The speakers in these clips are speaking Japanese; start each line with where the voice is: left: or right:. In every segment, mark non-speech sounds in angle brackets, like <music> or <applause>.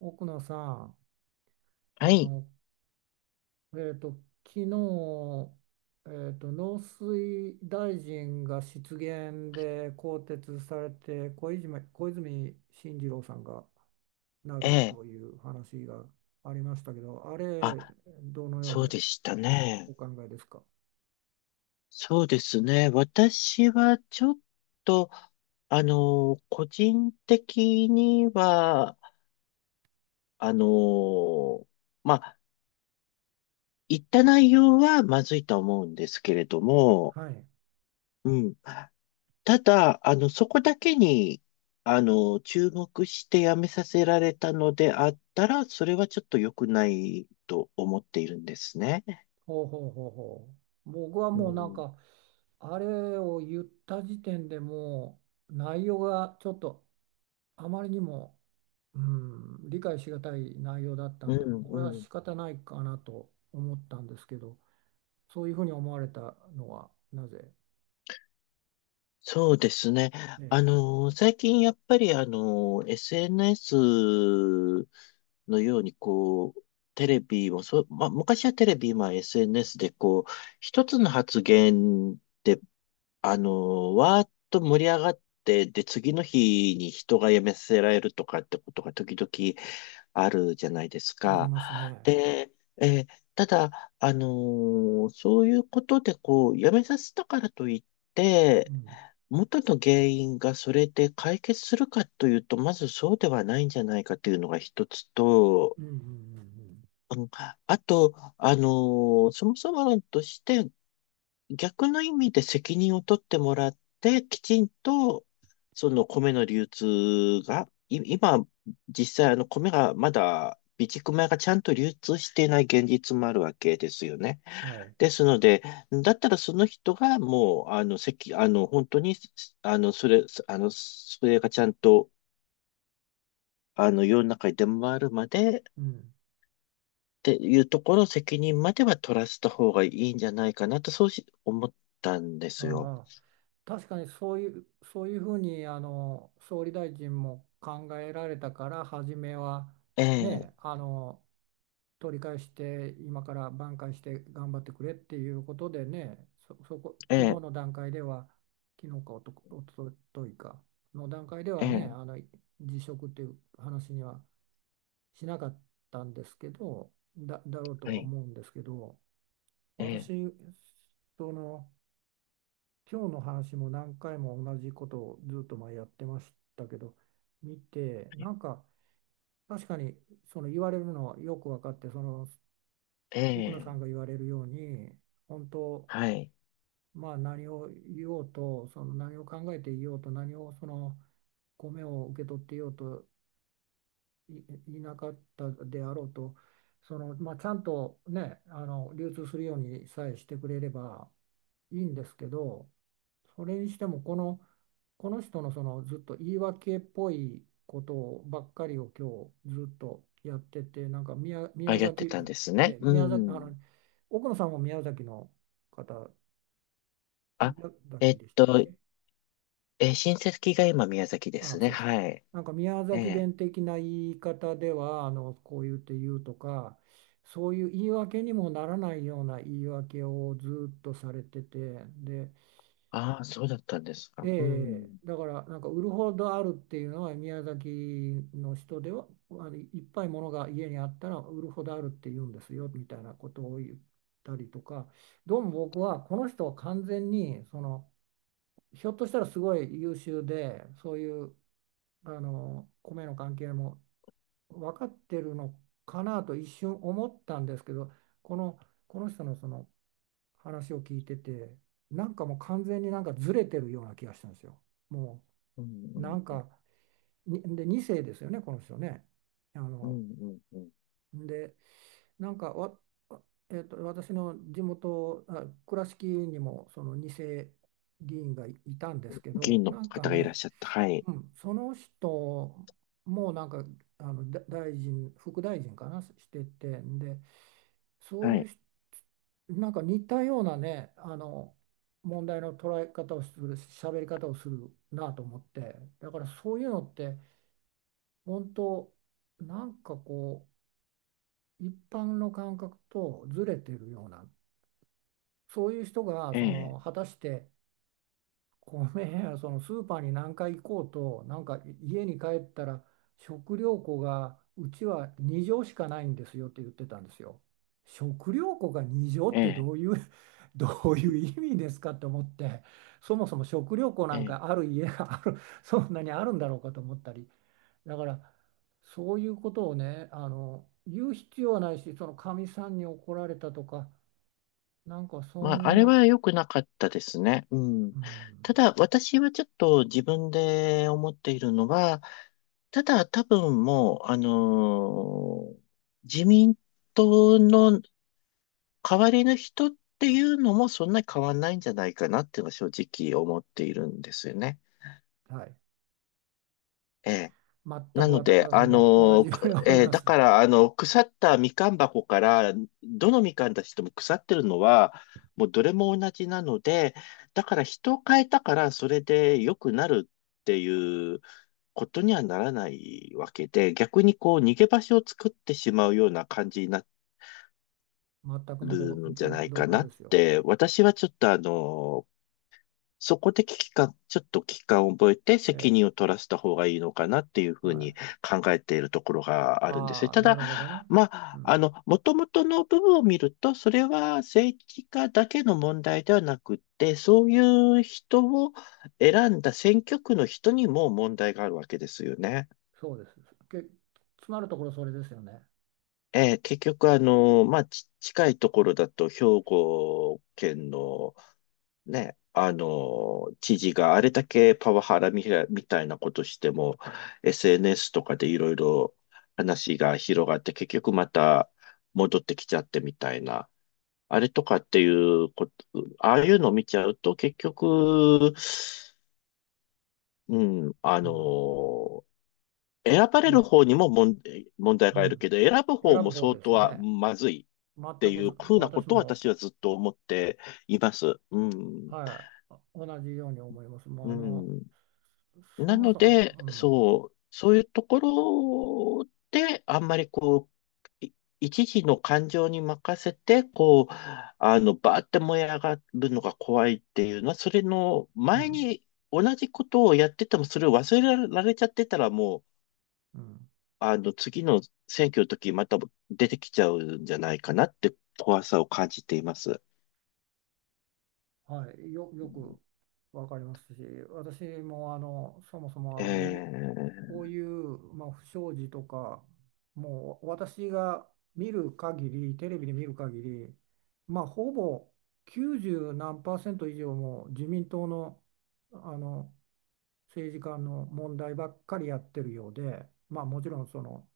right: 奥野さん、
left: は
right: あ
left: い、
right: の、えっと、昨日、農水大臣が失言で更迭されて、小泉進次郎さんがな
left: え
right: る
left: え。
right: という話がありましたけど、あ
left: あ、
right: れ、どのよう
left: そう
right: に
left: でしたね。
right: お考えですか？
left: そうですね。私はちょっと、個人的には、あの、まあ、言った内容はまずいと思うんですけれども、
right: はい。
left: うん。ただ、そこだけに、注目してやめさせられたのであったら、それはちょっと良くないと思っているんですね。
right: ほうほうほうほう。僕は
left: う
right: もうなん
left: ん、
right: か、あれを言った時点でもう内容がちょっとあまりにもうん、理解しがたい内容だった
left: う
right: んで、これは
left: ん、
right: 仕方ないかなと思ったんですけど、そういうふうに思われたのはなぜ？
left: そうですね。
right: ええ、
left: 最近やっぱりSNS のようにこう、テレビもそう、まあ、昔はテレビ、今 SNS でこう、一つの発言で、わーっと盛り上がって、で、次の日に人が辞めさせられるとかってことが時々あるじゃないです
right: あり
left: か。
right: ますね。
left: で、えーただ、そういうことで、こう、やめさせたからといっ
right: う
left: て、
right: ん、
left: 元の原因がそれで解決するかというと、まずそうではないんじゃないかというのが一つと、
right: うん、うん、うん
left: うん、あと、あのそもそも論として逆の意味で責任を取ってもらって、きちんと、その米の流通が、今、実際米がまだ、備蓄米がちゃんと流通していない現実もあるわけですよね。
right: うん、はい、
left: ですので、だったらその人がもう、あの、責、あの、本当に、それがちゃんと、世の中に出回るまで、っ
right: うん、
left: ていうところ、責任までは取らせた方がいいんじゃないかなと、そう思ったんで
right: あ
left: すよ。
right: あ。確かにそういうふうに総理大臣も考えられたから、初めは
left: え
right: ね、
left: え、
right: 取り返して今から挽回して頑張ってくれっていうことでね、そこ
left: え
right: 昨日
left: え、
right: の段階では、昨日かおとといかの段階で
left: え
right: はね、
left: え、
right: 辞職っていう話にはしなかったんですけど、だろうと
left: は
right: は
left: い、
right: 思うんですけど、
left: ええ、
right: 私、その今日の話も何回も同じことをずっと前やってましたけど、見てなんか、確かに言われるのはよく分かって、
left: え
right: 奥野さ
left: え、
right: んが言われるように、本当、
left: はい。
right: まあ何を言おうと、何を考えていようと、何を米を受け取っていようと、い、いなかったであろうと、まあ、ちゃんとね、流通するようにさえしてくれればいいんですけど、それにしてもこの人の、ずっと言い訳っぽいことばっかりを今日ずっとやってて、なんか
left: あ、
right: 宮
left: やって
right: 崎、
left: たんですね。う
right: 宮崎、
left: ん。
right: 奥野さんも宮崎の方、
left: あ、
right: 宮
left: え
right: 崎
left: っ
right: でしたっけ？
left: と、親戚が今宮崎で
right: あ
left: す
right: あ
left: ね。
right: そうです。
left: はい。
right: なんか宮
left: え
right: 崎
left: え。
right: 弁的な言い方では、こう言って言うとか、そういう言い訳にもならないような言い訳をずっとされててで、
left: ああ、そうだったんですか。
right: え
left: う
right: え、
left: ん。
right: だからなんか、売るほどあるっていうのは、宮崎の人ではいっぱいものが家にあったら売るほどあるって言うんですよみたいなことを言ったりとか、どうも僕はこの人は完全に、ひょっとしたらすごい優秀で、そういう米の関係も分かってるのかなと一瞬思ったんですけど、この、この人の、話を聞いてて、なんかもう完全になんかずれてるような気がしたんですよ。も
left: う
right: うな
left: ん、
right: ん
left: うん、
right: か、2世ですよね、この人ね。あ
left: うん、
right: の、
left: うん、うん。
right: で、なんかわ、えっと、私の地元、倉敷にもその2世議員がいたんですけ
left: 議
right: ど、
left: 員の
right: なんか
left: 方がいらっ
right: ね、
left: しゃった。はい。
right: うん、その人もなんか、大臣、副大臣かな、してて、んで、そう
left: は
right: いう
left: い。
right: 人、なんか似たようなね、問題の捉え方をする、喋り方をするなと思って、だからそういうのって、本当、なんかこう一般の感覚とずれてるような、そういう人が、
left: ええ、
right: 果たして米や、スーパーに何回行こうと、なんか家に帰ったら、食料庫がうちは2畳しかないんですよって言ってたんですよ。食料庫が2
left: え
right: 畳って
left: え、
right: どういう <laughs> どういう意味ですかって思って、そもそも食料庫な
left: え
right: んか
left: え。
right: ある家がある、そんなにあるんだろうかと思ったり。だからそういうことをね、言う必要はないし、そのかみさんに怒られたとか、なんかそ
left: まあ、
right: ん
left: あれ
right: な、
left: は良くなかったですね。うん。
right: う
left: た
right: ん、
left: だ、私はちょっと自分で思っているのは、ただ多分もう、自民党の代わりの人っていうのもそんなに変わんないんじゃないかなっていうのは正直思っているんですよね。
right: はい。
left: ええ。
right: 全
left: な
right: く
left: ので、
right: 私
left: あ
right: も同
left: の、
right: じよう
left: く
right: に思い
left: えー
right: ま
left: だ
right: す。
left: から、腐ったみかん箱から、どのみかんたちとも腐ってるのは、もうどれも同じなので、だから人を変えたから、それで良くなるっていうことにはならないわけで、逆にこう、逃げ場所を作ってしまうような感じにな
right: 全くの
left: るんじゃない
right: 同
left: か
right: 感
left: な
right: で
left: っ
right: すよ。
left: て、私はちょっとそこで危機感、ちょっと危機感を覚えて責
right: え
left: 任を
right: え、
left: 取らせた方がいいのかなっていうふう
right: はい、
left: に考えているところがあるんですね。
right: ああ、
left: た
right: な
left: だ、
right: るほどね、
left: ま
right: う
left: あ、
right: ん、
left: もともとの部分を見ると、それは政治家だけの問題ではなくって、そういう人を選んだ選挙区の人にも問題があるわけですよね。
right: そうです。けつまるところそれですよね。
left: 結局、近いところだと、兵庫県のね、知事があれだけパワハラみたみたいなことしても、SNS とかでいろいろ話が広がって、結局また戻ってきちゃってみたいな、あれとかっていうこと、ああいうのを見ちゃうと、結局、うん、
right: うん、
left: 選ば
right: い
left: れる
right: や、
left: 方にも問題
right: う
left: がある
right: ん、
left: けど、選ぶ
right: 選
left: 方
right: ぶ
left: も
right: 方
left: 相
right: で
left: 当
right: すよ
left: は
right: ね。
left: まずい
right: 全
left: って
right: く
left: いう風なこ
right: 私
left: とを
right: も、
left: 私はずっと思っています。うん、
right: はい、同じように思います。もう
left: うん。
right: そ
left: な
right: も
left: の
right: そも、
left: で、
right: うん、
left: そう、そういうところで、あんまりう、い一時の感情に任せて、こう、バーって燃え上がるのが怖いっていうのは、それの
right: う
left: 前
right: ん、
left: に同じことをやってても、それを忘れられちゃってたら、もう、
right: うん、
left: 次の選挙の時、また出てきちゃうんじゃないかなって怖さを感じています。
right: はい、よくわかりますし、私もそもそも
left: え
right: こういう、まあ、不祥事とか、もう私が見る限り、テレビで見る限り、まあ、ほぼ90何パーセント以上も自民党の、あの政治家の問題ばっかりやってるようで、まあ、もちろんその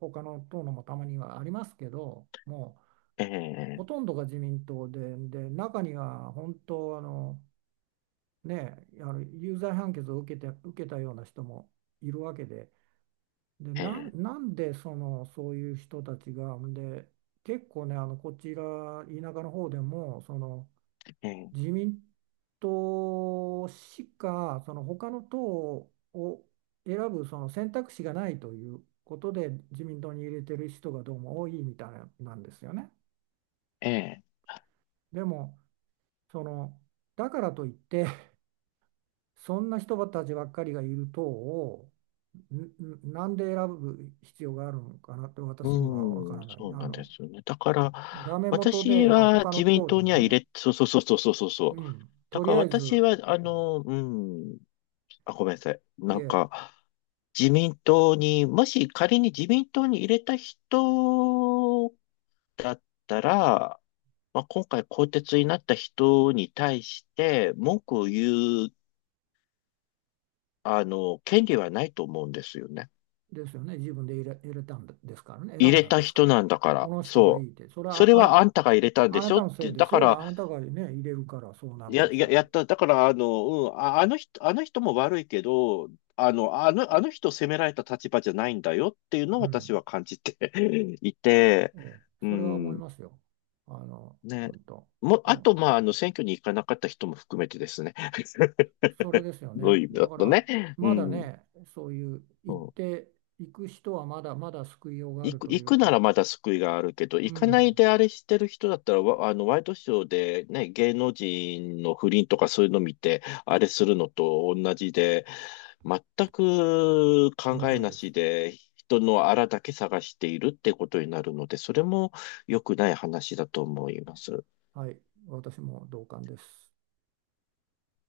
right: 他の党のもたまにはありますけど、もう
left: ー、え、ー、
right: ほ
left: え
right: とんどが自民党で、で中には本当ね、有罪判決を受けて、受けたような人もいるわけで、で
left: ー、え、
right: なんで、そういう人たちが、で結構ね、こちら田舎の方でも、
left: ー、
right: 自民党しか、その他の党を選ぶ選択肢がないということで、自民党に入れてる人がどうも多いみたいなんですよね。
left: えー
right: でもそのだからといって、そんな人たちばっかりがいる党を、んなんで選ぶ必要があるのかなって、私には分か
left: うん、
right: らない。
left: そうなんですよね。だか
right: ダ
left: ら、
right: メ元
left: 私
right: で、まあ、
left: は
right: 他の
left: 自民
right: 党で
left: 党に
right: も
left: は入
right: ね、
left: れ、そうそうそうそうそうそうそ
right: う
left: う。
right: ん、
left: だ
right: と
left: か
right: り
left: ら
right: あえ
left: 私
right: ず、
left: は、うん、あ、ごめんなさい。
right: い
left: なん
right: え。
left: か、自民党に、もし仮に自民党に入れた人だったら、まあ、今回更迭になった人に対して文句を言う、あの、権利はないと思うんですよね。
right: ですよね。自分で入れたんですからね。
left: 入
right: 選ん
left: れ
right: だん
left: た
right: ですか
left: 人
right: ら。
left: なんだか
right: こ
left: ら、
right: の人がい
left: そ
right: い
left: う。
right: って。それ
left: そ
right: は
left: れはあんたが入れたんで
right: あ
left: し
right: な
left: ょ
right: た
left: っ
right: のせい
left: て、
right: で
left: だ
right: す
left: か
right: よ。あ
left: ら、
right: なたがね、入れるからそうなるんですよ。
left: やった。だから、あの、うん、あ、あの人、あの人も悪いけど、あの人を責められた立場じゃないんだよっていう
right: う
left: のを
right: ん。
left: 私は感じて <laughs> いて、
right: ええ、
left: う
right: それは思い
left: ん、
right: ますよ。
left: ね。
right: 本当。
left: もあ
right: も
left: と、まあ、選挙に行かなかった人も含めてですね。
right: う、それで
left: <laughs>
right: すよ
left: どう
right: ね。
left: いう意味
right: だ
left: だ
right: か
left: と
right: ら、
left: ね。う
right: まだ
left: ん。
right: ね、そういう
left: う
right: 行っ
left: ん、
right: ていく人はまだまだ救いようがあると
left: 行
right: いう
left: くな
right: か、
left: らまだ救いがあるけど、
right: う
left: 行かな
right: ん、
left: いであれしてる人だったら、わあの、ワイドショーでね、芸能人の不倫とかそういうの見て、あれするのと同じで、全く
right: あ
left: 考
right: の
left: え
right: 通り
left: な
right: です。
left: しで、人のあらだけ探しているってことになるので、それも良くない話だと思います。
right: はい、私も同感です。